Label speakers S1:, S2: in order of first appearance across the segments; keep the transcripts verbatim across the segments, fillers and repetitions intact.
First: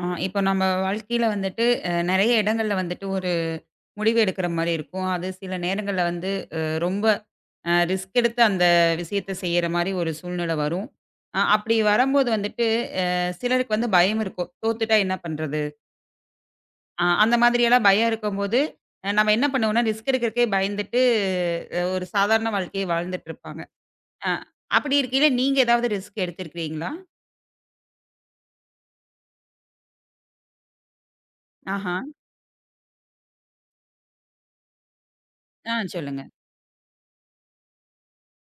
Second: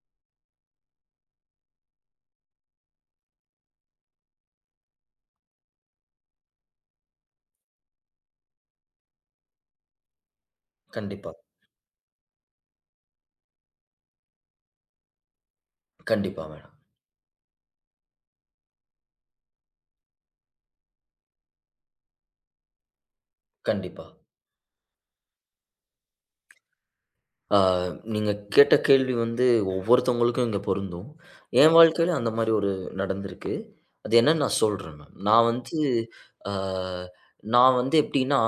S1: ஆ, இப்போ நம்ம வாழ்க்கையில வந்துட்டு அ நெறைய இடங்கள்ல வந்துட்டு ஒரு முடிவு எடுக்கிற மாரி இருக்கும். அது சில நேரங்கள்ல வந்து அ ரொம்ப அ ரிஸ்க் எடுத்து அந்த விஷயத்த செய்ற மாரி ஒரு சூழ்நிலை வரும்.
S2: கண்டிப்பா,
S1: அ அப்படி வரும்போது வந்துட்டு அ சிலருக்கு வந்து பயம் இருக்கும். தோத்துட்டா என்ன பண்றது?
S2: கண்டிப்பா மேடம்.
S1: அ அந்த மாதிரியெல்லாம் பயம் இருக்கும்போது, அ நம்ம என்ன பண்ணுவோம்னா, ரிஸ்க் எடுக்கிறதுக்கே பயந்துட்டு அ ஒரு சாதாரண வாழ்க்கைய வாழ்ந்துட்டு இருப்பாங்க.
S2: கண்டிப்பா.
S1: அ அப்படி இருக்கையில நீங்க ஏதாவது ரிஸ்க் எடுத்திருக்கிறீங்களா?
S2: ஆ நீங்க கேட்ட கேள்வி வந்து ஒவ்வொருத்தவங்களுக்கும் இங்க பொருந்தும். என்
S1: ஆஹா.
S2: வாழ்க்கையில அந்த மாரி ஒரு நடந்திருக்கு. அது என்னன்னு நான் சொல்றேன் மேம். நான் வந்து
S1: ஆ, சொல்லுங்க.
S2: ஆ நான் வந்து எப்படின்னா,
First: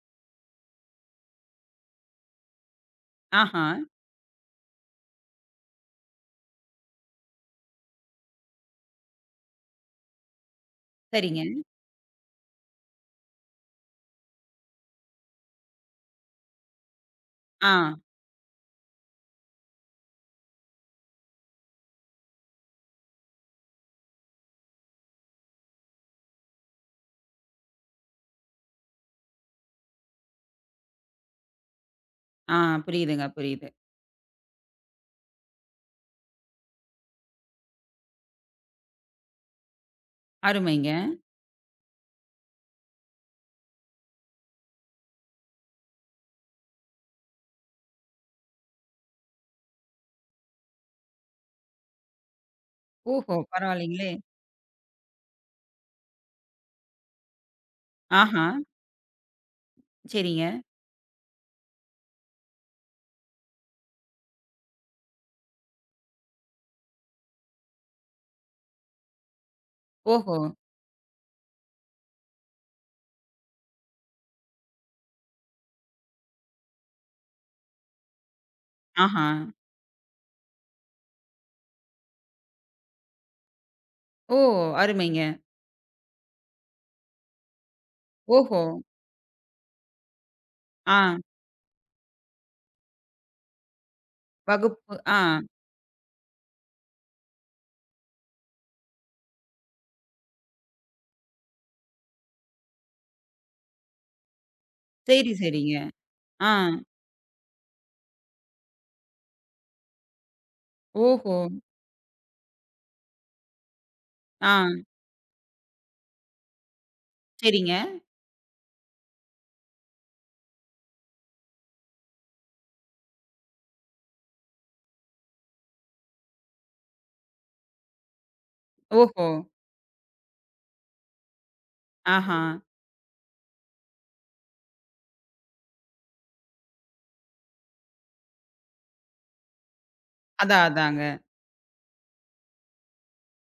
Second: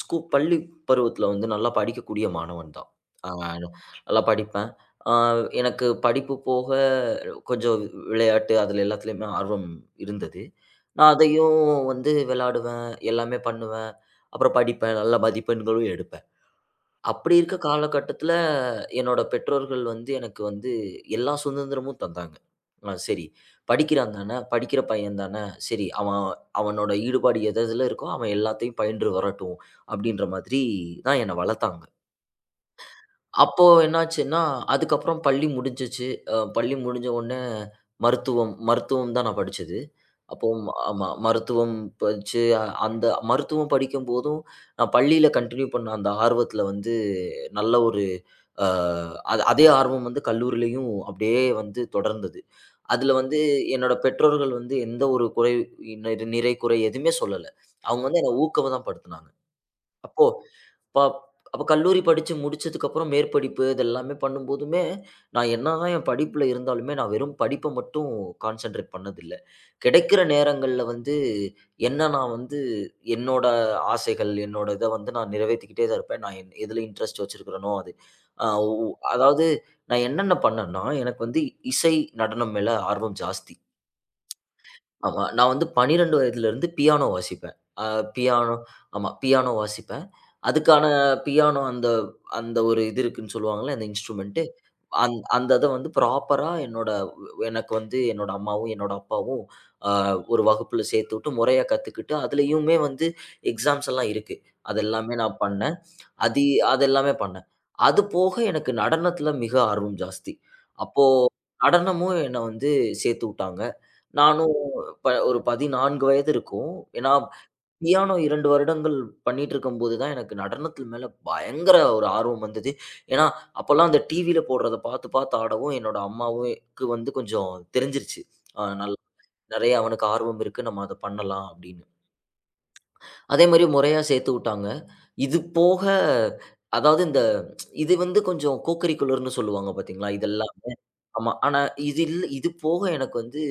S2: ஸ்கூ பள்ளி பருவத்தில வந்து நல்லா படிக்கக்கூடிய மாணவன் தான். ஆ
S1: ஆஹா.
S2: நல்லா படிப்பேன். ஆ எனக்கு படிப்பு போக கொஞ்சம் விளையாட்டு அதில எல்லாத்துலயுமே ஆர்வம் இருந்தது. நான்
S1: சரிங்க.
S2: அதையும் வந்து விளையாடுவேன், எல்லாமே பண்ணுவேன். அப்புறம் படிப்பேன், நல்ல மதிப்பெண்களும் எடுப்பேன். அப்படி இருக்க
S1: ஆ.
S2: காலகட்டத்துல, என்னோட பெற்றோர்கள் வந்து எனக்கு வந்து எல்லா சுதந்திரமும் தந்தாங்க. அ சரி படிக்கிறான் தான, படிக்கிற பையன் தான, சரி அவன் அவனோட ஈடுபாடு எது எதுல இருக்கோ, அவன் எல்லாத்தையும் பயின்று வரட்டும். அப்படின்ற மாதிரி தான் என்ன வளர்த்தாங்க.
S1: ஆ, புரியுதுங்க,
S2: அப்போ
S1: புரியுது.
S2: என்னாச்சுன்னா, அதுக்கப்புறம் பள்ளி முடிஞ்சுச்சு. அ பள்ளி முடிஞ்ச உடனே மருத்துவம் மருத்துவம் தான் நான் படிச்சது. அப்போ ம-
S1: அருமைங்க.
S2: ஆமா. மருத்துவம் படிச்சு அ- அந்த மருத்துவம் படிக்கும்போதும், நான் பள்ளியில கன்டின்யூ பண்ண அந்த ஆர்வத்தில வந்து நல்ல ஒரு அ அது அதே ஆர்வம் வந்து கல்லூரியிலயும் அப்படியே வந்து தொடர்ந்தது. அதில
S1: ஓஹோ!
S2: வந்து என்னோட
S1: பரவாயில்லைங்களே!
S2: பெற்றோர்கள் வந்து எந்த ஒரு குறை நிறை குறை எதுவுமே சொல்லல. அவங்க வந்து என்ன
S1: ஆஹா!
S2: ஊக்கம் தான் படுத்துனாங்க. அப்போ
S1: சரிங்க.
S2: ப அப்ப கல்லூரி படிச்சு முடிச்சதுக்கப்புறம் மேற்படிப்பு இது எல்லாமே பண்ணும்போதுமே, நான் என்னதான் என் படிப்புல இருந்தாலுமே, நான் வெறும் படிப்ப மட்டும் கான்சன்ட்ரேட் பண்ணதில்ல. கிடைக்கிற
S1: ஓஹோ!
S2: நேரங்கள்ல வந்து, என்ன நான் வந்து என்னோட ஆசைகள், என்னோட இத வந்து நான் நிறைவேத்திக்கிட்டே தான் இருப்பேன். நான் என் எதுல இன்ட்ரெஸ்ட் வச்சிருக்கிறேனோ அது. அ உ
S1: ஆஹா!
S2: அதாவது நான் என்னென்ன பண்ணேன்னா, எனக்கு வந்து இசை, நடனம் மேல ஆர்வம் ஜாஸ்தி.
S1: ஓ! அருமைங்க.
S2: ஆமா. நான் வந்து பன்னிரெண்டு வயதிலிருந்து பியானோ வாசிப்பேன். அ பியானோ
S1: ஓஹோ!
S2: ஆமா. பியானோ வாசிப்பேன். அதுக்கான
S1: ஆ,
S2: பியானோ அந்த அந்த ஒரு இது இருக்குன்னு சொல்லுவாங்கல்ல, அந்த இன்ஸ்ட்ருமென்ட்டு.
S1: வகுப்பு,
S2: அந்
S1: ஆ.
S2: அந்த இத வந்து ப்ராப்பரா என்னோட எனக்கு வந்து என்னோட அம்மாவும், என்னோட அப்பாவும் அ ஒரு வகுப்புல சேர்த்து விட்டு முறையா கத்துக்கிட்டு, அதுலயுமே வந்து எக்ஸாம்ஸ் எல்லாம் இருக்கு. அது எல்லாமே
S1: சரி,
S2: நான் பண்ணேன்.
S1: சரிங்க.
S2: அது
S1: ஆ.
S2: அது எல்லாமே பண்ணேன். அது போக எனக்கு நடனத்தில மிக ஆர்வம் ஜாஸ்தி. அப்போ
S1: ஓஹோ!
S2: நடனமும் என்ன வந்து சேர்த்து விட்டாங்க.
S1: ஆ.
S2: நானும் ப ஒரு பதினான்கு வயது இருக்கும். ஏன்னா,
S1: சரிங்க.
S2: பியானோ இரண்டு வருடங்கள் பண்ணிட்டுருக்கும்போது தான் எனக்கு நடனத்தின் மேல பயங்கர ஒரு ஆர்வம் வந்தது. ஏன்னா, அப்பலாம் அந்த டிவில போடுறத பார்த்து, பார்த்து ஆடவும் என்னோட அம்மாவுக்கு வந்து கொஞ்சம் தெரிஞ்சிருச்சு. அ நல்
S1: ஓஹோ!
S2: நெறைய அவனுக்கு ஆர்வம் இருக்கு. நம்ம அத பண்ணலாம் அப்படின்னு.
S1: ஆஹா!
S2: அதே மாரி முறையா சேர்த்து விட்டாங்க. இது போக அதாவது இந்த இது வந்து கொஞ்சம் கோ கரிக்குலர்ன்னு சொல்லுவாங்க பார்த்தீங்களா? இது
S1: அதான்,
S2: எல்லாமே.
S1: அதாங்க.
S2: ஆமா. ஆனா இது இல் இது போக எனக்கு வந்து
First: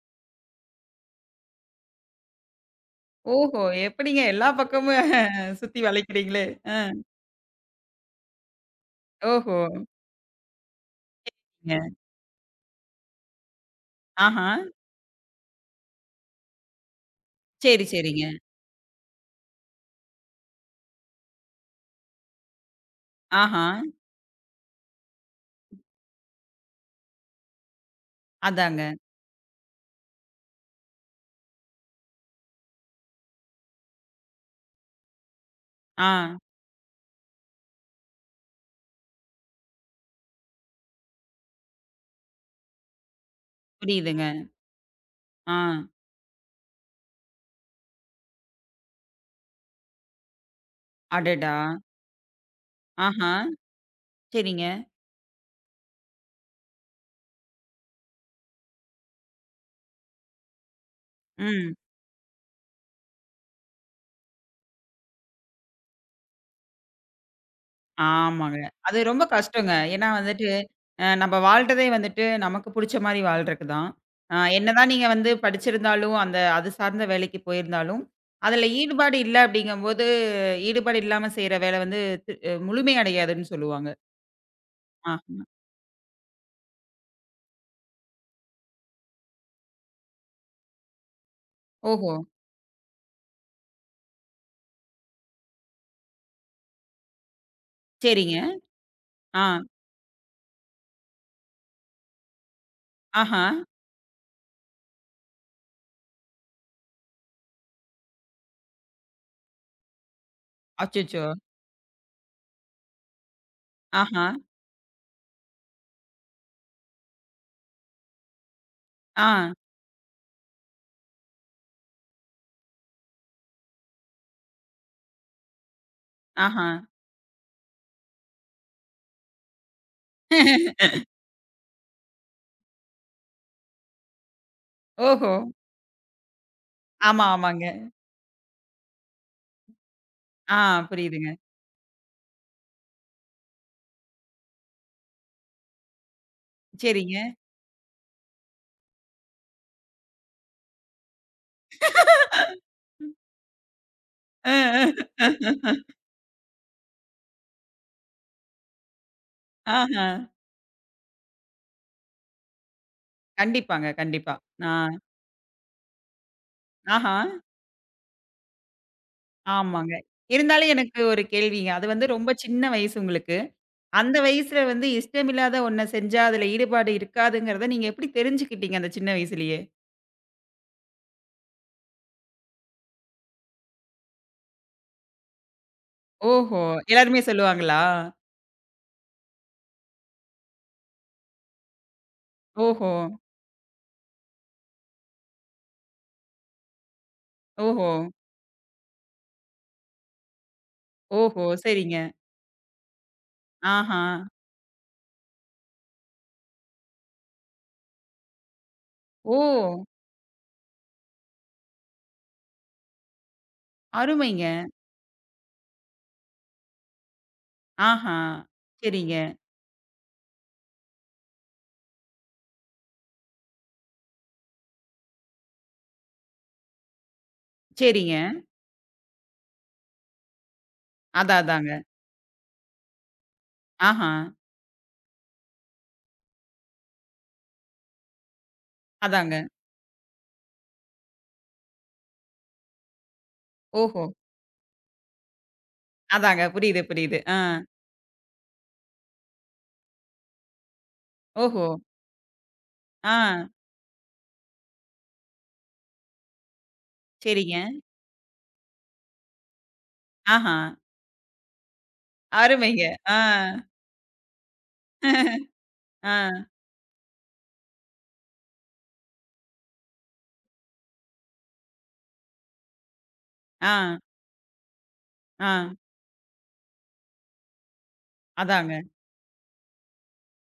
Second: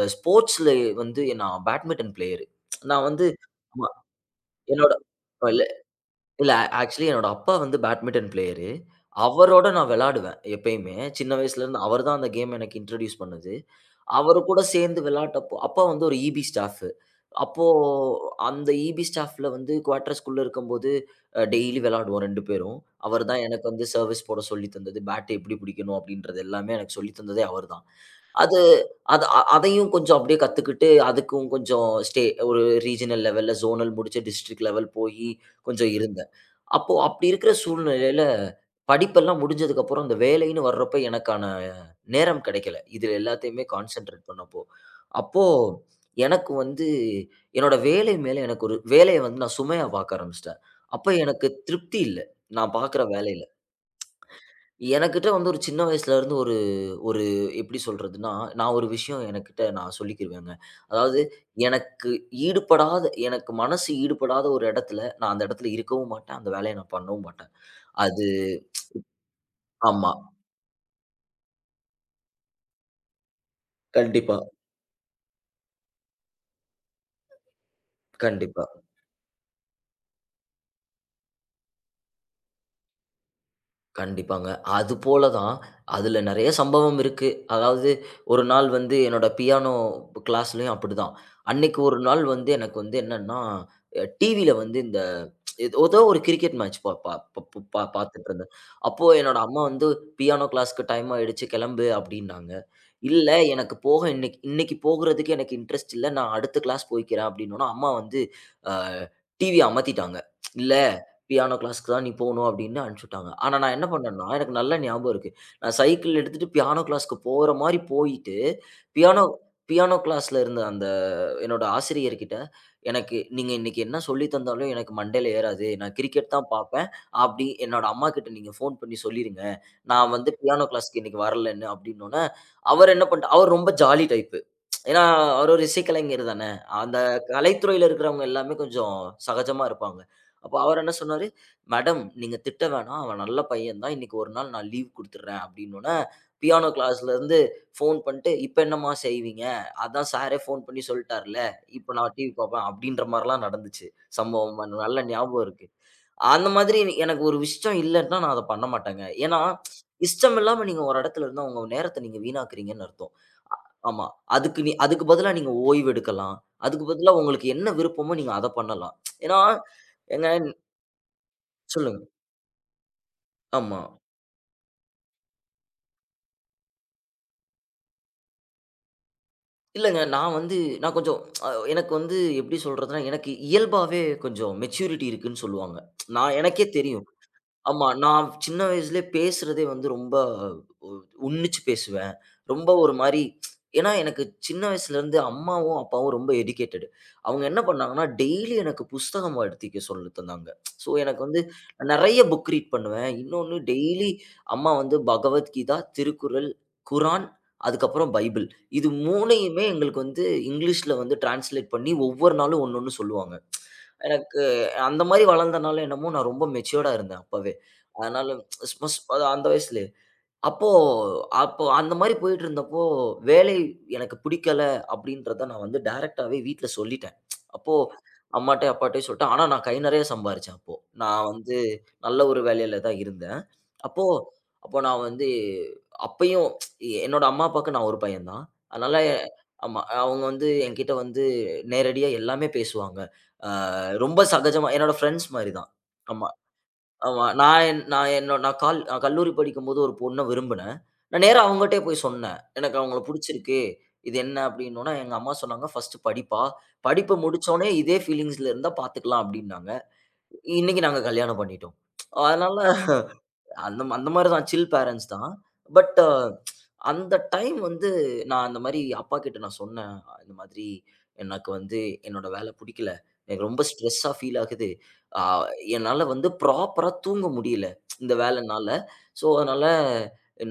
S2: அ ஸ்போர்ட்ஸ்ல வந்து நான் பேட்மிட்டன் பிளேயரு. நான் வந்து
S1: ஓஹோ!
S2: ஆமா.
S1: எப்படிங்க எல்லா
S2: என்னோட
S1: பக்கமும் சுத்தி வளைக்கிறீங்களே!
S2: இல்ல.
S1: அ
S2: ஆக்சுவலி என்னோட அப்பா வந்து பேட்மிட்டன் பிளேயரு.
S1: ஓஹோ!
S2: அவரோட நான் விளையாடுவேன் எப்பயுமே. சின்ன
S1: ங்க.
S2: வயசுலேருந்து அவர் தான் அந்த கேம் எனக்கு இன்ட்ரோடியூஸ் பண்ணது. அவரு
S1: ஆஹா!
S2: கூட சேர்ந்து விளையாட்டப்போ அப்பா வந்து ஒரு ஈபி ஸ்டாஃப்பு. அப்போ
S1: சரி, சரிங்க.
S2: அந்த ஈபி ஸ்டாஃப்ல வந்து குவார்டர்ஸ்குள்ள இருக்கும்போது அ டெய்லி விளையாடுவோம் ரெண்டு பேரும். அவர் தான் எனக்கு
S1: ஆஹா!
S2: வந்து சர்வீஸ் போட சொல்லி தந்தது. பேட் எப்படி பிடிக்கணும் அப்படின்றது எல்லாமே எனக்கு சொல்லி தந்ததே அவர் தான். அது
S1: அதாங்க.
S2: அது அ அதையும் கொஞ்சம் அப்படியே கத்துக்கிட்டு, அதுக்கும் கொஞ்சம் ஸ்டே ஒரு ரீஜினல் லெவல்ல, ஜோனல் முடிச்சு டிஸ்ட்ரிக்ட் லெவல் போயி கொஞ்சம்
S1: ஆ,
S2: இருந்தேன். அப்போ அப்படி இருக்கிற சூழ்நிலையில, படிப்பெல்லாம் முடிஞ்சதுக்கு அப்புறம் அந்த வேலைன்னு வர்றப்ப எனக்கான நேரம் கிடைக்கல. இதில எல்லாத்தையுமே
S1: புரியுதுங்க.
S2: கான்சன்ட்ரேட் பண்ணப்போ. அப்போ
S1: ஆ.
S2: எனக்கு வந்து என்னோட வேலை மேல எனக்கு ஒரு வேலைய வந்து நான் சுமையா பார்க்க ஆரம்பிச்சுட்டேன். அப்ப எனக்கு
S1: அடடா!
S2: திருப்தி இல்ல. நான் பார்க்குற
S1: ஆஹா!
S2: வேலையில.
S1: சரிங்க.
S2: எனக்கிட்ட வந்து ஒரு சின்ன வயசுலேருந்து ஒரு ஒரு எப்படி சொல்றதுன்னா, நான் ஒரு விஷயம் எனக்கிட்ட நான் சொல்லிக்கிருவேங்க. அதாவது
S1: ம்.
S2: எனக்கு ஈடுபடாத எனக்கு மனசு ஈடுபடாத ஒரு இடத்துல, நான் அந்த இடத்துல இருக்கவும் மாட்டேன். அந்த வேலைய நான் பண்ணவும் மாட்டேன். அது
S1: ஆமாங்க. அது ரொம்ப கஷ்டங்க. ஏன்னா
S2: ஆமா.
S1: வந்துட்டு, அ நம்ம வாழ்றதே வந்துட்டு நமக்கு புடிச்ச மாரி வாழ்றக்கு தான்.
S2: கண்டிப்பா,
S1: அ என்னதான் நீங்க வந்து படிச்சிருந்தாலும், அந்த அது சார்ந்த வேலைக்கு போயிருந்தாலும், அதுல
S2: கண்டிப்பா,
S1: ஈடுபாடு இல்ல அப்படிங்கும்போது, ஈடுபாடு இல்லாம செய்ற வேலை வந்து தி அஹ், முழுமை அடையாதுன்னு சொல்லுவாங்க.
S2: கண்டிப்பாங்க. அதுபோல
S1: ஆஹ.
S2: தான் அதுல நெறைய சம்பவம் இருக்கு. அதாவது ஒரு நாள் வந்து என்னோட பியானோ கிளாஸ்லயும் அப்படிதான். அன்னைக்கு ஒரு
S1: ஓஹோ!
S2: நாள் வந்து எனக்கு வந்து என்னன்னா, அ டிவில வந்து இந்த இது- ஏதோ ஒரு கிரிக்கெட் மேட்ச் பா பா ப பா
S1: சரிங்க.
S2: பாத்துட்டுருந்தேன். அப்போ என்னோட
S1: ஆ.
S2: அம்மா வந்து பியானோ கிளாஸ்க்கு டைம் ஆயிடுச்சு கிளம்பு அப்படின்னாங்க. இல்ல
S1: ஆஹா.
S2: எனக்கு போக இன்னைக்கு இன்னைக்கு போகுறதுக்கு எனக்கு இன்ட்ரெஸ்ட் இல்ல. நான் அடுத்த கிளாஸ் போய்க்கிறேன் அப்படின்னோன, அம்மா வந்து அ டிவிய அமத்திட்டாங்க. இல்ல
S1: அச்சச்சோ!
S2: பியானோ கிளாஸ்க்கு தான் நீ போணும் அப்படின்னு அனுப்பிச்சுட்டாங்க. ஆனா நான் என்ன பண்ணேன்னா,
S1: ஆஹா.
S2: எனக்கு நல்லா ஞாபகம் இருக்கு. நான் சைக்கிள் எடுத்துட்டு பியானோ கிளாஸ்க்கு போற மாரி போயிட்டு, பியானோ
S1: ஆ.
S2: பியானோ கிளாஸ்ல இருந்த அந்த என்னோட ஆசிரியர்கிட்ட, "எனக்கு நீங்க இன்னைக்கு என்ன சொல்லி தந்தாலும் எனக்கு மண்டையில ஏறாது. நான் கிரிக்கெட் தான்
S1: ஆஹா.
S2: பார்ப்பேன். அப்படி என்னோட அம்மாகிட்ட நீங்க ஃபோன் பண்ணி சொல்லிருங்க. நான் வந்து பியானோ கிளாஸ்க்கு இன்னைக்கு வரலன்னு" அப்படின்னோனே, அவர் என்ன பண்ணிட்டா அவர் ரொம்ப ஜாலி டைப்பு. ஏன்னா,
S1: ஓஹோ!
S2: அவர் ஒரு இசைக்கலைஞர் தானே. அந்த
S1: ஆமா, ஆமாங்க.
S2: கலைத்துறையில இருக்கிறவங்க எல்லாமே கொஞ்சம் சகஜமா இருப்பாங்க. அப்போ
S1: ஆ,
S2: அவரு என்ன சொன்னாரு,
S1: புரியுதுங்க.
S2: "மேடம் நீங்க திட்ட வேணாம். அவன் நல்ல பையன் தான். இன்னைக்கு ஒரு நாள் நான் லீவ் குடுத்துடுறேன்" அப்படின்னோனே, பியானோ
S1: சரிங்க.
S2: கிளாஸ்லருந்து ஃபோன் பண்ணிட்டு, "இப்ப என்னம்மா செய்வீங்க? அதான் சாரே ஃபோன் பண்ணி சொல்ட்டார்ல. இப்ப நான் டிவி பார்ப்பேன்" அப்படின்ற மாரிலாம் நடந்துச்சு.
S1: அ,
S2: சம்பவம் எனக்கு நல்ல
S1: அ.
S2: ஞாபகம் இருக்கு. அந்த மாதிரி எனக்கு எனக்கு ஒரு இஷ்டம் இல்லன்னா, நான் அத பண்ண மாட்டேங்க. ஏன்னா,
S1: ஆஹா.
S2: இஷ்டம் இல்லாம நீங்க ஒரு இடத்துல இருந்தா உங்க நேரத்த நீங்க வீணாக்குறீங்கன்னு அர்த்தம்.
S1: கண்டிப்பாங்க,
S2: ஆமா.
S1: கண்டிப்பா.
S2: அதுக்கு நீ
S1: ஆ,
S2: அதுக்கு பதிலா நீங்க ஓய்வு எடுக்கலாம். அதுக்கு பதிலா
S1: ஆஹா,
S2: உங்களுக்கு என்ன விருப்பமோ நீங்க அத பண்ணலாம். ஏன்னா,
S1: ஆமாங்க.
S2: ஏங்க
S1: இருந்தாலும் எனக்கு ஒரு கேள்விங்க. அது
S2: சொல்லுங்க.
S1: வந்து ரொம்ப சின்ன வயசு உங்களுக்கு.
S2: ஆமா.
S1: அந்த வயசுல வந்து இஷ்டமில்லாத ஒண்ண செஞ்சா அதுல ஈடுபாடு இருக்காதுங்கிறத நீங்க எப்படி தெரிஞ்சுக்கிட்டீங்க அந்த சின்ன வயசுலயே?
S2: இல்லங்க. நான் வந்து நான் கொஞ்சம் அ எனக்கு வந்து எப்படி சொல்றதுன்னா, எனக்கு இயல்பாவே கொஞ்சம் மெச்சூரிட்டி இருக்குன்னு சொல்லுவாங்க. நான்
S1: ஓஹோ!
S2: எனக்கே தெரியும்.
S1: எல்லாருமே சொல்லுவாங்களா?
S2: ஆமா. நான் சின்ன வயசுலயே பேசுறதே வந்து ரொம்ப உ உன்னிச்சு பேசுவேன். ரொம்ப
S1: ஓஹோ!
S2: ஒரு மாரி ஏன்னா எனக்கு சின்ன வயசுலேருந்து அம்மாவும், அப்பாவும் ரொம்ப எடுகேட்டடு. அவங்க என்ன
S1: ஓஹோ!
S2: பண்ணாங்கன்னா, டெய்லி எனக்கு புஸ்தகம் எடுத்திக்க சொல்லி தந்தாங்க. ஸோ எனக்கு வந்து
S1: ஓஹோ! சரிங்க.
S2: நெறைய புக் ரீட் பண்ணுவேன். இன்னொன்னு
S1: ஆஹா.
S2: டெய்லி அம்மா வந்து பகவத்கீதா, திருக்குறள், குரான், அதுக்கப்புறம் பைபிள். இது
S1: ஓ!
S2: 3யுமே எங்களுக்கு வந்து இங்கிலீஷ்ல வந்து டிரான்ஸ்லேட் பண்ணி ஒவ்வொரு நாளும் ஒண்ணு ஒண்ணு சொல்லுவாங்க. எனக்கு
S1: அருமைங்க.
S2: அந்த மாரி வளர்ந்தனால என்னமோ நான் ரொம்ப மெச்சூர்டா இருந்தேன் அப்பவே.
S1: ஆஹா.
S2: அதனால ஸ்- மஸ்
S1: சரிங்க,
S2: அது அந்த வயசுலே. அப்போ அப்போ அந்த மாரி போயிட்டுருந்தப்போ, வேலை எனக்கு பிடிக்கல அப்படின்றத நான் வந்து டைரக்ட்டாவே வீட்ல சொல்லிட்டேன். அப்போ
S1: சரிங்க.
S2: அம்மாட்டயும், அப்பாட்டயும் சொல்லிட்டேன். ஆனா நான் கை நெறைய சம்பாரிச்சேன் அப்போ. நான்
S1: அதான்,
S2: வந்து
S1: அதாங்க.
S2: நல்ல ஒரு வேலையில தான் இருந்தேன். அப்போ
S1: ஆஹா.
S2: அப்போ நான் வந்து அப்பயும் என்னோட அம்மா, அப்பாவுக்கு நான் ஒரு பையன் தான். அதனால எ-
S1: அதாங்க.
S2: ஆமா. அவங்க வந்து என்கிட்ட வந்து நேரடியா எல்லாமே பேசுவாங்க. அ
S1: ஓஹோ!
S2: ரொம்ப சகஜமா என்னோட ஃப்ரெண்ட்ஸ் மாரி தான். ஆமா.
S1: அதாங்க. புரியுது, புரியுது.
S2: ஆமா.
S1: ஆ.
S2: நான் என் நான் என்னோ நான் கால் நான் கல்லூரி படிக்கும்போது ஒரு பொண்ண விரும்புனேன். நான் நேரா
S1: ஓஹோ!
S2: அவங்கட்டயே போய் சொன்னேன். "எனக்கு அவங்கள
S1: ஆ.
S2: புடிச்சிருக்கு. இது என்ன?" அப்படின்னோன, எங்க அம்மா சொன்னாங்க, "ஃபர்ஸ்ட் படிப்பா. படிப்ப
S1: சரிங்க.
S2: முடிச்சோனே இதே ஃபீலிங்ஸ்ல இருந்தா பாத்துக்கலாம்." அப்படின்னாங்க.
S1: ஆஹா.
S2: இன்னைக்கு நாங்க கல்யாணம் பண்ணிட்டோம். அதனால
S1: அருமைங்க. ஆ.
S2: அந்த அந்த மாரி தான் சில் பேரன்ட்ஸ் தான். பட் அ
S1: ஆ,
S2: அந்த டைம் வந்து நான் அந்த மாரி அப்பா கிட்ட நான் சொன்னேன். இந்த மாதிரி எனக்கு வந்து என்னோட வேல புடிக்கல. எனக்கு ரொம்ப
S1: ஆ,
S2: ஸ்ட்ரெஸ்ஸா ஃபீல் ஆகுது. ஆ
S1: ஆ.
S2: என்னால வந்து ப்ராப்பரா தூங்க முடியல. இந்த வேலைனால.
S1: அதாங்க.
S2: ஸோ அதனால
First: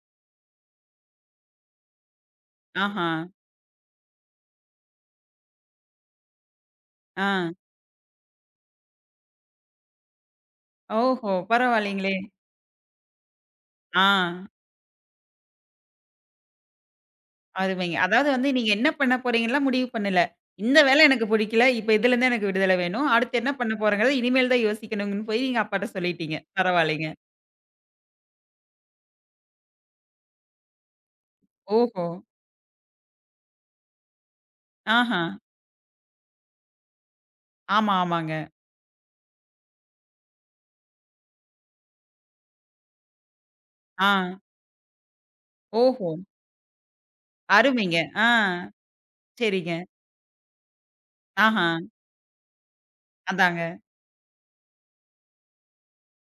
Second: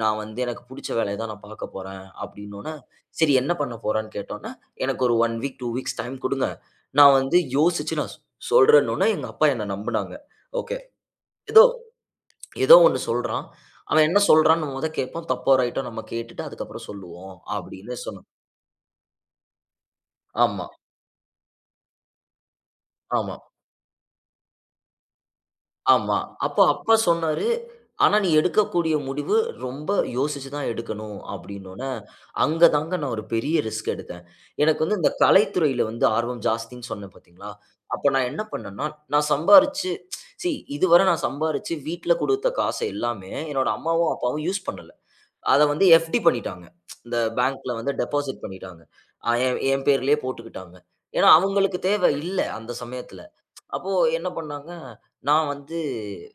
S2: நான் வந்து எனக்கு புடிச்ச வேலைய தான் நான் பார்க்க போறேன் அப்டின்னோனே,
S1: ஆஹா.
S2: சரி என்ன பண்ண போறன்னு கேட்டோனே, எனக்கு ஒரு 1 வீக், ரெண்டு வீக்ஸ் டைம் குடுங்க. நான்
S1: ஆ.
S2: வந்து யோசிச்சு நான் சொல்றேன்னோனே எங்க அப்பா என்ன நம்புனாங்க. ஓகே.
S1: ஓஹோ!
S2: ஏதோ
S1: பரவாயில்லைங்களே!
S2: ஏதோ ஒண்ணு சொல்றான்.
S1: ஆ.
S2: அவன் என்ன சொல்றான்னு மொத கேட்போம். தப்போ, ரைட்டோ நம்ம கேட்டுட்டு அதுக்கப்புறம் சொல்லுவோம்.
S1: அருமைங்க.
S2: அப்படின்னு சொன்னோம்.
S1: அதாவது வந்து நீங்க என்ன பண்ண போறீங்கன்லாம் முடிவு பண்ணல.
S2: ஆமா,
S1: இந்த வேலை எனக்கு புடிக்கல. இப்ப இதுலருந்து எனக்கு விடுதலை வேணும்.
S2: ஆமா,
S1: அடுத்து என்ன பண்ண போறேங்கிறத இனிமேல் தான் யோசிக்கணும்ன்னு போய் நீங்க அப்பாட்ட
S2: ஆமா.
S1: சொல்லிட்டீங்க.
S2: அப்போ அப்பா
S1: பரவாயில்லைங்க.
S2: சொன்னாரு. ஆனா, நீ எடுக்கக்கூடிய முடிவு ரொம்ப யோசிச்சு தான் எடுக்கணும் அப்படின்னோன,
S1: ஓஹோ!
S2: அங்க தாங்க நான் ஒரு பெரிய ரிஸ்க் எடுத்தேன். எனக்கு வந்து இந்த
S1: ஆஹா.
S2: கலைத்துறையில வந்து ஆர்வம் ஜாஸ்தின்னு சொன்னேன் பார்த்தீங்களா?
S1: ஆமா,
S2: அப்ப நான்
S1: ஆமாங்க.
S2: என்ன பண்ணேன்னா, நான் சம்பாரிச்சு சி இதுவரை நான் சம்பாரிச்சு வீட்ல குடுத்த காசு எல்லாமே என்னோட
S1: ஆ.
S2: அம்மாவும், அப்பாவும் யூஸ் பண்ணல. அத வந்து
S1: ஓஹோ!
S2: எஃப்டி பண்ணிட்டாங்க. இந்த பேங்க்ல வந்து
S1: அருமைங்க. ஆ.
S2: டெபாசிட் பண்ணிட்டாங்க. அ என்
S1: சரிங்க.
S2: என் பேர்லயே போட்டுக்கிட்டாங்க. ஏன்னா,
S1: ஆஹா.
S2: அவங்களுக்கு தேவை இல்ல அந்த சமயத்துல.
S1: அதாங்க.
S2: அப்போ என்ன பண்ணாங்க, நான் வந்து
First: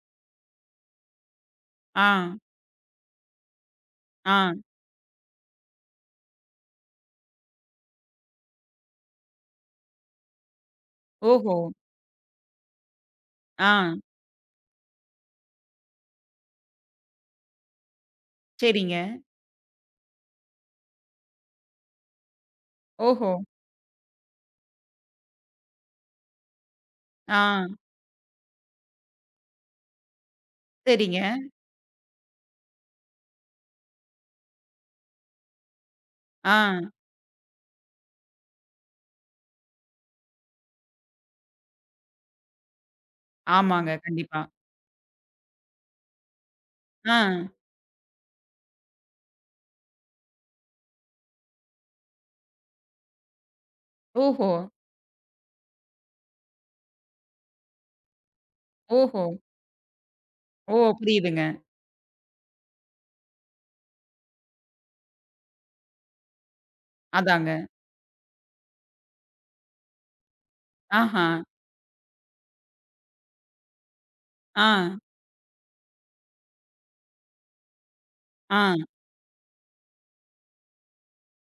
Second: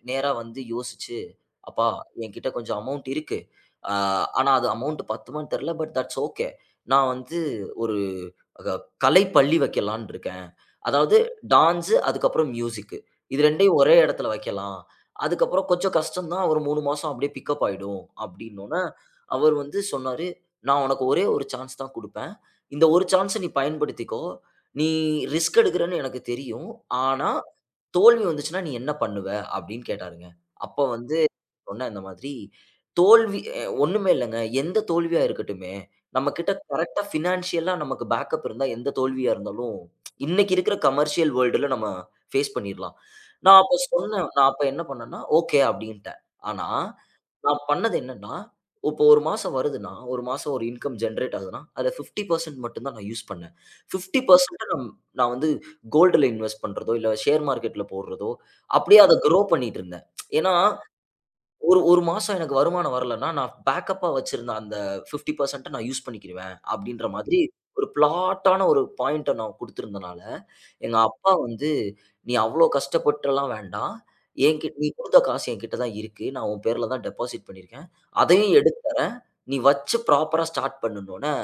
S2: நேரா வந்து யோசிச்சு, "அப்பா
S1: ஆ,
S2: என்கிட்ட கொஞ்சம் அமௌண்ட் இருக்கு. அ
S1: ஆ.
S2: ஆனா அது அமௌண்ட் பத்துமான்னு தெரியல. But that's okay. நான் வந்து ஒரு அக கலை பள்ளி வைக்கலான்னு இருக்கேன். அதாவது
S1: ஓஹோ!
S2: டான்ஸு, அதுக்கப்புறம் மியூசிக்கு. இது
S1: ஆ.
S2: 2யும் ஒரே இடத்துல வைக்கலாம். அதுக்கப்புறம் கொஞ்சம் கஷ்டம் தான். ஒரு மூணு மாசம் அப்படியே பிக்கப் ஆயிடும்." அப்படின்னோனே,
S1: சரிங்க.
S2: அவர் வந்து சொன்னாரு, "நான் உனக்கு ஒரே ஒரு சான்ஸ் தான் குடுப்பேன். இந்த ஒரு
S1: ஓஹோ!
S2: சான்ஸ நீ பயன்படுத்திக்கோ. நீ ரிஸ்க் எடுக்குறன்னு எனக்கு தெரியும். ஆனா,
S1: ஆ.
S2: தோல்வி வந்துச்சுன்னா நீ என்ன பண்ணுவ?" அப்படின்னு கேட்டாருங்க. அப்ப வந்து
S1: சரிங்க.
S2: சொன்னேன் இந்த மாதிரி, தோல்வி அ ஒண்ணுமே இல்லங்க. எந்த தோல்வியா இருக்கட்டுமே, நம்ம கிட்ட
S1: ஆ.
S2: கரெக்ட்டா ஃபினான்ஷியலா நமக்கு பேக்கப் இருந்தா எந்த தோல்வியா இருந்தாலும், இன்னைக்கு இருக்கிற கமர்ஷியல் வேர்ல்டுல நம்ம ஃபேஸ் பண்ணிறலாம். நான் அப்ப
S1: ஆமாங்க.
S2: சொன்னேன்.
S1: கண்டிப்பா.
S2: நான் அப்ப என்ன பண்ணேன்னா, ஓகே அப்படின்ட்டேன். ஆனா,
S1: ஆ.
S2: நான் பண்ணது என்னன்னா, இப்போ ஒரு மாசம் வருதுன்னா, ஒரு மாசம் ஒரு இன்கம் ஜெனரேட் ஆகுதுன்னா, அதுல ஐம்பது சதவீதம் மட்டும் தான் நான் யூஸ் பண்ணேன்.
S1: ஓஹோ!
S2: ஐம்பது சதவீதம் நான் நான் வந்து கோல்டுல இன்வெஸ்ட் பண்றதோ, இல்ல ஷேர் மார்க்கெட்ல போடுறதோ, அப்படியே அத
S1: ஓஹோ!
S2: க்ரோ பண்ணிட்டு இருந்தேன். ஏன்னா
S1: ஓ! புரியுதுங்க.
S2: ஒரு 1 மாசம் எனக்கு வருமானம் வரலன்னா, நான் பேக்கப்‌பா வச்சிருந்த அந்த ஐம்பது சதவீதம் நான் யூஸ் பண்ணிக்கிருவேன். அப்படின்ற மாதிரி
S1: அதாங்க.
S2: ஒரு பிளாட்டான ஒரு பாயிண்ட்ட நான் குடுத்திருந்தனால, எங்க
S1: ஆஹா!
S2: அப்பா வந்து, "நீ அவ்ளோ கஷ்டப்பட்டுலாம் வேண்டாம்.
S1: ஆ,
S2: என்கிட்ட நீ குடுத்த காசு என்கிட்ட தான் இருக்கு. நான் உன் பேர்ல தான் டெபாசிட் பண்ணியிருக்கேன். அதையும்
S1: ஆ.
S2: எடுத்து தரேன். நீ வச்சு ப்ராப்பரா ஸ்டார்ட் பண்ணுனோனே"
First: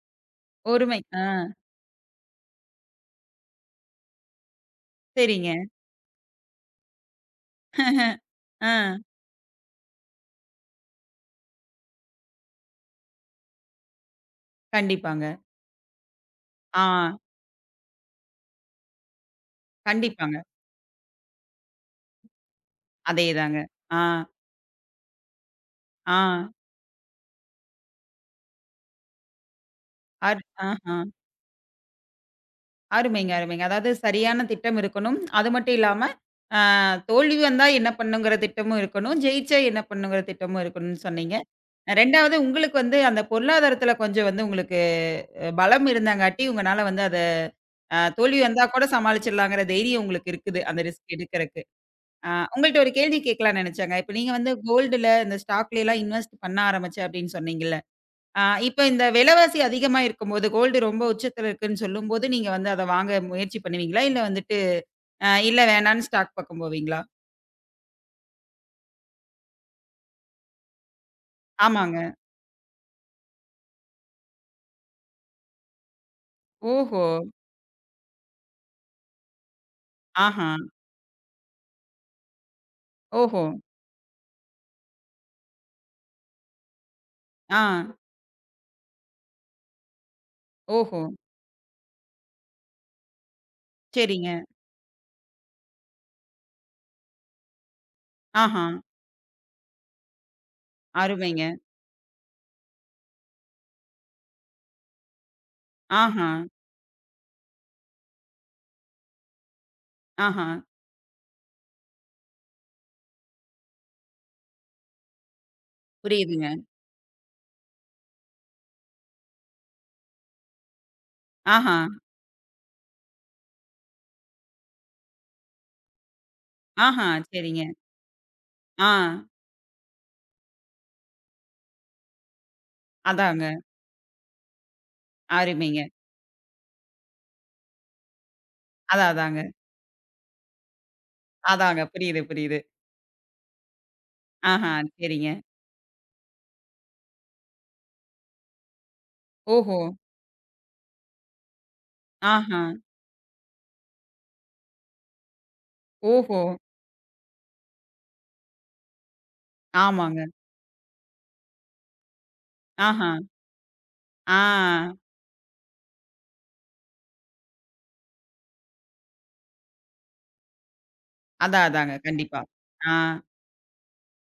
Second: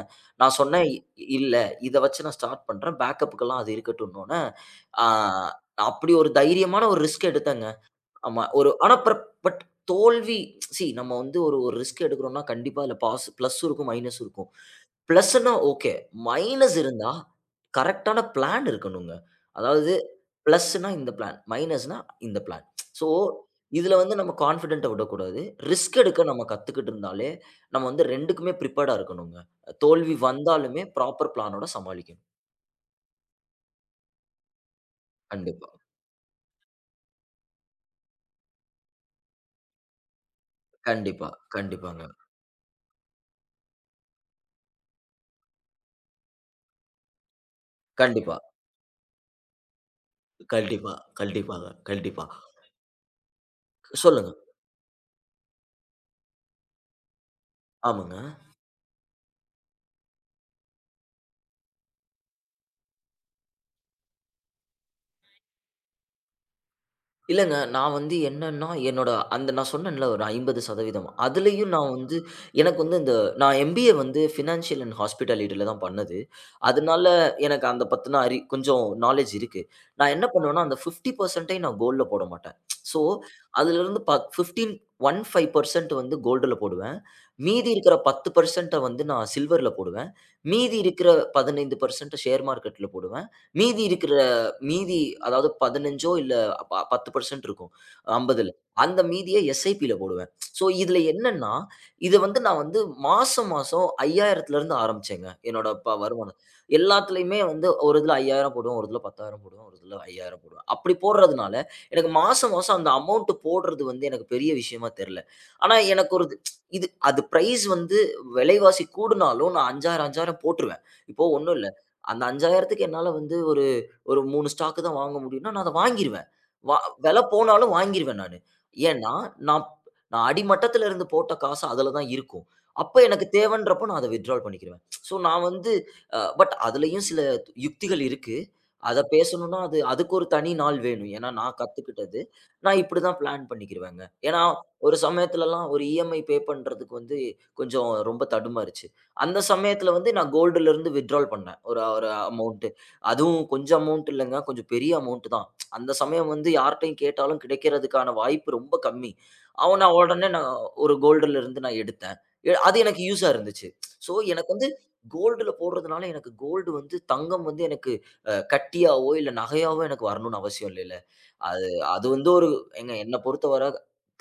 S2: நான் சொன்னேன்,
S1: ஒருமை.
S2: "இ-
S1: ஆ.
S2: "இல்ல. இத வச்சு நான் ஸ்டார்ட் பண்றேன். பேக்கப்புக்கெல்லாம் அது இருக்கட்டும்னோனே" ஆ
S1: சரிங்க.
S2: அப்படி ஒரு தைரியமான ஒரு ரிஸ்க் எடுத்தேங்க. ஆமா.
S1: ஆ.
S2: ஒரு ஆனா பட் பட் தோல்வி சி நம்ம வந்து ஒரு ஒரு ரிஸ்க் எடுக்கிறோம்னா, கண்டிப்பா அதுல பாஸ் பிளஸ்ஸும் இருக்கும், மைனஸும் இருக்கும்.
S1: கண்டிப்பாங்க.
S2: பிளஸ்ன்னா ஓகே. மைனஸ்
S1: ஆ.
S2: இருந்தா கரெக்ட்டான பிளான் இருக்கணுங்க. அதாவது
S1: கண்டிப்பாங்க.
S2: பிளஸ்ன்னா இந்த பிளான், மைனஸ்ன்னா இந்த பிளான். ஸோ
S1: அதேதாங்க.
S2: இதுல
S1: ஆ,
S2: வந்து நம்ம கான்ஃபிடென்ட்ட விடக்கூடாது. ரிஸ்க்
S1: ஆ.
S2: எடுக்க நம்ம கத்துக்கிட்டு இருந்தாலே, நம்ம வந்து 2க்குமே பிரிப்பேர்டா இருக்கணுங்க. தோல்வி
S1: அரு
S2: வந்தாலுமே
S1: ஆஹா.
S2: ப்ராப்பர் பிளானோட சமாளிக்கணும்.
S1: அருமைங்க, அருமைங்க. அதாவது சரியான திட்டம் இருக்கணும். அது
S2: கண்டிப்பா,
S1: மட்டும் இல்லாம, ஆ, தோல்வி வந்தா என்ன பண்ணுங்கிற திட்டமும் இருக்கணும். ஜெயிச்சா என்ன பண்ணுங்கிற திட்டமும் இருக்கணும்னு
S2: கண்டிப்பா,
S1: சொன்னீங்க.
S2: கண்டிப்பாங்க.
S1: ரெண்டாவது உங்களுக்கு வந்து அந்த பொருளாதாரத்துல கொஞ்சம் வந்து உங்களுக்கு அ பலம் இருந்தங்காட்டி, உங்கனால வந்து அத அ
S2: கண்டிப்பா,
S1: தோல்வி வந்தா கூட சமாளிச்சிடலாங்கிற தைரியம் உங்களுக்கு இருக்குது. அந்த
S2: கண்டிப்பா,
S1: ரிஸ்க் எடுக்கறக்கு.
S2: கண்டிப்பாங்க, கண்டிப்பா.
S1: அ உங்கள்ட்ட ஒரு கேள்வி கேட்கலாம்னு நெனச்சேங்க. இப்ப
S2: சொல்லுங்க.
S1: நீங்க வந்து கோல்டுல, இந்த ஸ்டாக்லலாம் இன்வெஸ்ட் பண்ண ஆரம்பிச்சேன் அப்படின்னு சொன்னீங்கல்ல.
S2: ஆமாங்க.
S1: அ இப்ப இந்த விலைவாசி அதிகமா இருக்கும்போது, கோல்டு ரொம்ப உச்சத்துல இருக்குன்னு சொல்லும்போது, நீங்க வந்து அத வாங்க முயற்சி பண்ணுவீங்களா? இல்ல வந்துட்டு அ இல்ல வேணான்னு ஸ்டாக் பக்கம் போவீங்களா?
S2: இல்லங்க. நான் வந்து என்னன்னா, என்னோட அந்த நான் சொன்னேன்ல ஒரு ஐம்பது சதவீதம் அதுலயும் நான்
S1: ஆமாங்க.
S2: வந்து எனக்கு வந்து இந்த நான் எம்பிஏ வந்து ஃபினான்ஷியல் அண்ட் ஹாஸ்பிட்டாலிட்டில தான் பண்ணது. அதனால
S1: ஓஹோ!
S2: எனக்கு அந்த பத்தின அறி கொஞ்சம் நாலேட்ஜ் இருக்கு. நான் என்ன
S1: ஆஹா!
S2: பண்ணுவேன்னா, அந்த ஐம்பது சதவீதம் நான் கோல்ட்ல போட மாட்டேன். ஸோ
S1: ஓஹோ!
S2: அதிலிருந்து ப பதினைந்து பதினைந்து சதவீதம் வந்து கோல்டுல போடுவேன்.
S1: ஆ.
S2: மீதி இருக்கிற பத்து சதவீதம் வந்து நான் சில்வர்ல போடுவேன். மீதி
S1: ஓஹோ!
S2: இருக்கிற பதினைந்து சதவீதம் ஷேர் மார்க்கெட்ல போடுவேன். மீதி இருக்கிற
S1: சரிங்க.
S2: மீதி அதாவது 15ஓ இல்ல ப பத்து சதவீதம் இருக்கும். 50ல.
S1: ஆஹா!
S2: அந்த மீதிய எஸ்ஐபில போடுவேன். ஸோ இதுல
S1: அருமைங்க.
S2: என்னன்னா, இத வந்து நான் வந்து மாசம் மாசம் 5,000த்துலருந்து ஆரம்பிச்சேங்க. என்னோட ப
S1: ஆஹா,
S2: வருமானம். எல்லாத்துலயுமே வந்து ஒரு இதுல ஐயாயிரம் போடுவேன், ஒரு இதுல பத்தாயிரம் போடுவேன், ஒரு இதுல ஐயாயிரம்
S1: ஆஹா.
S2: போடுவேன். அப்படி போடுறதுனால, எனக்கு மாசம் மாசம் அந்த அமௌண்ட் போடுறது வந்து எனக்கு பெரிய விஷயமா தெரியல. ஆனா எனக்கு ஒரு இது
S1: புரியுதுங்க.
S2: இது அது பிரைஸ் வந்து விலைவாசி கூடுனாலும் நான் ஐயாயிரம் ஐயாயிரம் போட்டுருவேன். இப்போ ஒண்ணும் இல்ல.
S1: ஆஹா,
S2: அந்த 5,000த்துக்கு என்னால வந்து ஒரு ஒரு மூணு ஸ்டாக் தான் வாங்க முடியும்னா, நான் அத வாங்கிருவேன். வா
S1: ஆஹா.
S2: விலை
S1: சரிங்க.
S2: போனாலும் வாங்கிருவேன் நானு.
S1: ஆ.
S2: ஏன்னா, நான் நான் அடிமட்டத்துல இருந்து போட்ட காசு அதுல தான் இருக்கும். அப்ப எனக்கு
S1: அதாங்க.
S2: தேவைன்றப்ப நான் அத வித்ட்ரால் பண்ணிக்கிருவேன். ஸோ நான் வந்து
S1: அருமைங்க.
S2: அ பட் அதுலயும் சில யுக்திகள் இருக்கு. அத
S1: அதான், அதாங்க.
S2: பேசணும்னா அது அதுக்கு ஒரு தனி நாள் வேணும். ஏன்னா, நான்
S1: அதாங்க.
S2: கத்துக்கிட்டது.
S1: புரியுது, புரியுது.
S2: நான் இப்படி தான் பிளான் பண்ணிக்கிருவேங்க. ஏன்னா,
S1: ஆஹா,
S2: ஒரு
S1: சரிங்க.
S2: சமயத்துலலாம் ஒரு இஎம்ஐ பே பண்றதுக்கு வந்து கொஞ்சம் ரொம்ப தடுமாறுச்சு. அந்த
S1: ஓஹோ!
S2: சமயத்துல வந்து நான் கோல்டுல இருந்து வித்ட்ரால் பண்ணேன். ஒரு ஒரு
S1: ஆஹா.
S2: அமௌண்ட். அதுவும் கொஞ்சம் அமௌண்ட் இல்லங்க. கொஞ்சம் பெரிய அமௌண்ட் தான். அந்த சமயம்
S1: ஓஹோ!
S2: வந்து யார்ட்டயும் கேட்டாலும் கிடைக்கிறதுக்கான வாய்ப்பு ரொம்ப கம்மி. அவன் ஆமா. நான்
S1: ஆமாங்க.
S2: உடனே நான் ஒரு கோல்டுல இருந்து நான் எடுத்தேன். எ அது எனக்கு
S1: ஆஹா.
S2: யூஸா இருந்துச்சு. ஸோ
S1: ஆ.
S2: எனக்கு வந்து கோல்டுல போடுறதுனால எனக்கு கோல்டு வந்து தங்கம் வந்து எனக்கு அ கட்டியாவோ, இல்ல நகையாவோ எனக்கு வரணும்னு அவசியம் இல்லைல்ல.
S1: அதான்,
S2: அது
S1: அதாங்க.
S2: அது வந்து
S1: கண்டிப்பா.
S2: ஒரு ஏங்க
S1: ஆ.
S2: என்ன பொறுத்தவர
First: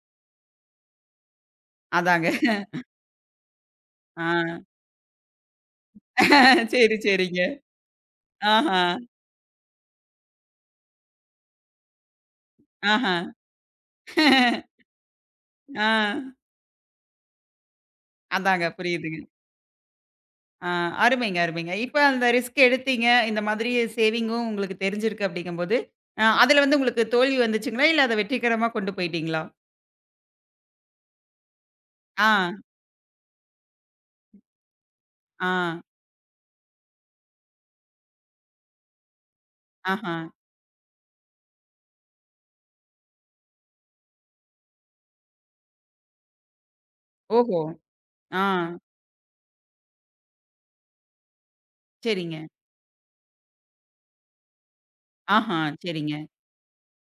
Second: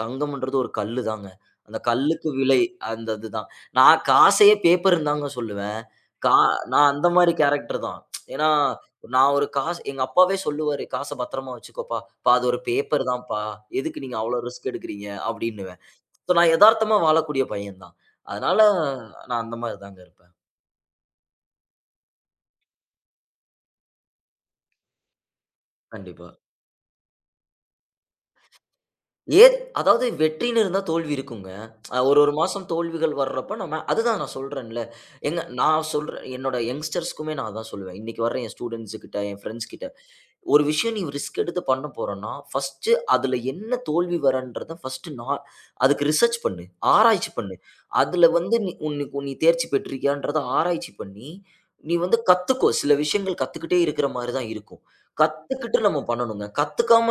S2: தங்கம்ன்றது ஒரு கல்லு தாங்க. அந்த
S1: அதாங்க.
S2: கல்லுக்கு விலை அந்த இதுதான். நான்
S1: ஆ.
S2: காசையே பேப்பர்ன்னு தாங்க சொல்லுவேன். கா நான்
S1: சரி,
S2: அந்த மாரி
S1: சரிங்க.
S2: கேரக்டர் தான். ஏன்னா,
S1: ஆஹா,
S2: நான் ஒரு காசு எங்க அப்பாவே சொல்லுவாரு, "காச பத்திரமா வச்சுக்கோப்பா. பா அது ஒரு பேப்பர்
S1: ஆஹா.
S2: தான்ப்பா. எதுக்கு நீங்க அவ்வளோ ரிஸ்க் எடுக்குறீங்க?" அப்படின்னுவேன்.
S1: ஆ.
S2: ஸோ நான் எதார்த்தமா வாழக்கூடிய பையன் தான். அதனால
S1: அதாங்க. புரியுதுங்க.
S2: நான் அந்த மாரி தாங்க இருப்பேன்.
S1: ஆ, அருமைங்க, அருமைங்க. இப்ப அந்த ரிஸ்க் எடுத்தீங்க. இந்த மாதிரி சேவிங்கும் உங்களுக்கு தெரிஞ்சிருக்கு அப்படிங்கும்போது, அ
S2: கண்டிப்பா.
S1: அதுல வந்து உங்களுக்கு தோல்வி வந்துச்சுங்களா? இல்ல அத வெற்றிகரமா கொண்டு போயிட்டீங்களா?
S2: ஏத் அதாவது வெற்றின்னு இருந்தா தோல்வி இருக்குங்க. அ ஒரு
S1: ஆ,
S2: ஒரு மாசம் தோல்விகள் வர்றப்ப நம்ம அதுதான் நான் சொல்றேன்ல. எங்க
S1: ஆ,
S2: நான் சொல்றேன் என்னோட யங்ஸ்டர்ஸ்க்குமே நான் அதான் சொல்லுவேன். இன்னைக்கு வர்ற என் ஸ்டூடண்ட்ஸ் கிட்ட, என் ஃபிரெண்ட்ஸ் கிட்ட.
S1: ஆஹா.
S2: ஒரு விஷயம் நீ ரிஸ்க் எடுத்து பண்ண போறன்னா, ஃபர்ஸ்ட்டு அதுல என்ன தோல்வி வரன்றத ஃபர்ஸ்ட்டு நா அதுக்கு ரிசர்ச் பண்ணு. ஆராய்ச்சி பண்ணு.
S1: ஓஹோ!
S2: அதுல
S1: ஆ,
S2: வந்து நீ உனக்கு நீ தேர்ச்சி பெற்றிருக்கியான்றத ஆராய்ச்சி பண்ணி, நீ வந்து
S1: சரிங்க.
S2: கத்துக்கோ. சில விஷயங்கள் கத்துக்கிட்டே இருக்கிற மாரி தான் இருக்கும்.
S1: ஆஹா,
S2: கத்துக்கிட்டு நம்ம
S1: சரிங்க.
S2: பண்ணணுங்க. கத்துக்காம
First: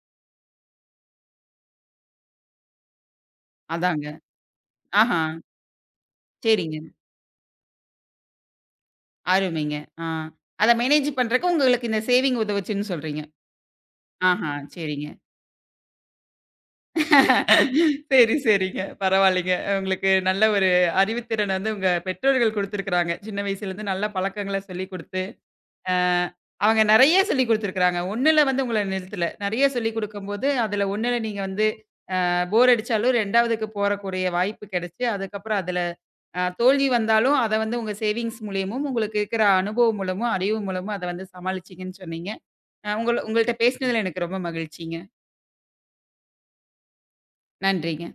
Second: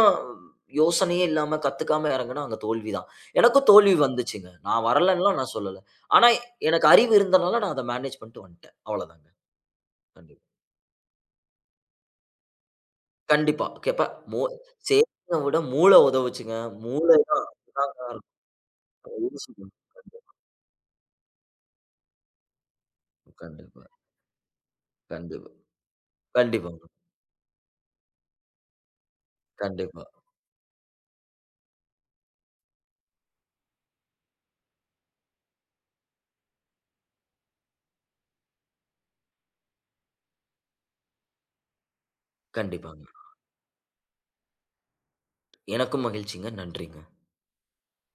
S2: யோசனையே இல்லாம கத்துக்காம இறங்குனா அங்க தோல்வி தான். எனக்கும் தோல்வி
S1: அதாங்க.
S2: வந்துச்சுங்க. நான்
S1: ஆஹா,
S2: வரலன்லாம் நான் சொல்லல. ஆனா
S1: சரிங்க.
S2: எனக்கு அறிவு இருந்தனால நான் அத மேனேஜ் பண்ணிட்டு வந்துட்டேன். அவ்வளதாங்க.
S1: அருமைங்க. ஆ.
S2: கண்டிப்பா.
S1: அத மேனேஜ் பண்றக்கு உங்களுக்கு இந்த சேவிங் உதவுச்சுன்னு சொல்றீங்க.
S2: கண்டிப்பா. கேப்ப மூ
S1: ஆஹா, சரிங்க.
S2: சேமிய விட மூள உதவுச்சுங்க. மூளை தான் அதாங்க
S1: சரி, சரிங்க. பரவாயில்லைங்க.
S2: யோசிக்கும்.
S1: உங்களுக்கு நல்ல ஒரு அறிவுத்திறன் வந்து உங்க பெற்றோர்கள் குடுத்துருக்காங்க. சின்ன
S2: கண்டிப்பா,
S1: வயசுலேருந்து நல்ல பழக்கங்கள சொல்லிக் குடுத்து,
S2: கண்டிப்பா,
S1: அ
S2: கண்டிப்பாங்க.
S1: அவங்க
S2: கண்டிப்பா,
S1: நெறைய சொல்லிக் குடுத்துருக்காங்க. ஒன்றில் வந்து உங்கள நிறுத்தல. நெறைய சொல்லிக்
S2: கண்டிப்பாங்க.
S1: குடுக்கும்போது, அதுல ஒன்றில் நீங்க வந்து அ போர் அடிச்சாலும் ரெண்டாவதுக்கு போறக்கூடிய வாய்ப்பு கிடைச்சு, அதுக்கப்புறம் அதுல அ தோல்வி வந்தாலும், அத வந்து உங்க சேவிங்ஸ் மூலியமும், உங்களுக்கு இருக்கிற அனுபவம் மூலமும், அறிவு மூலமும் அத வந்து சமாளிச்சீங்கன்னு சொன்னீங்க. அ
S2: கண்டிப்பாங்க.
S1: உங்கள உங்கள்ட்ட பேசினதுல எனக்கு ரொம்ப மகிழ்ச்சிங்க.
S2: எனக்கும் மகிழ்ச்சிங்க. நன்றிங்க.
S1: நன்றிங்க.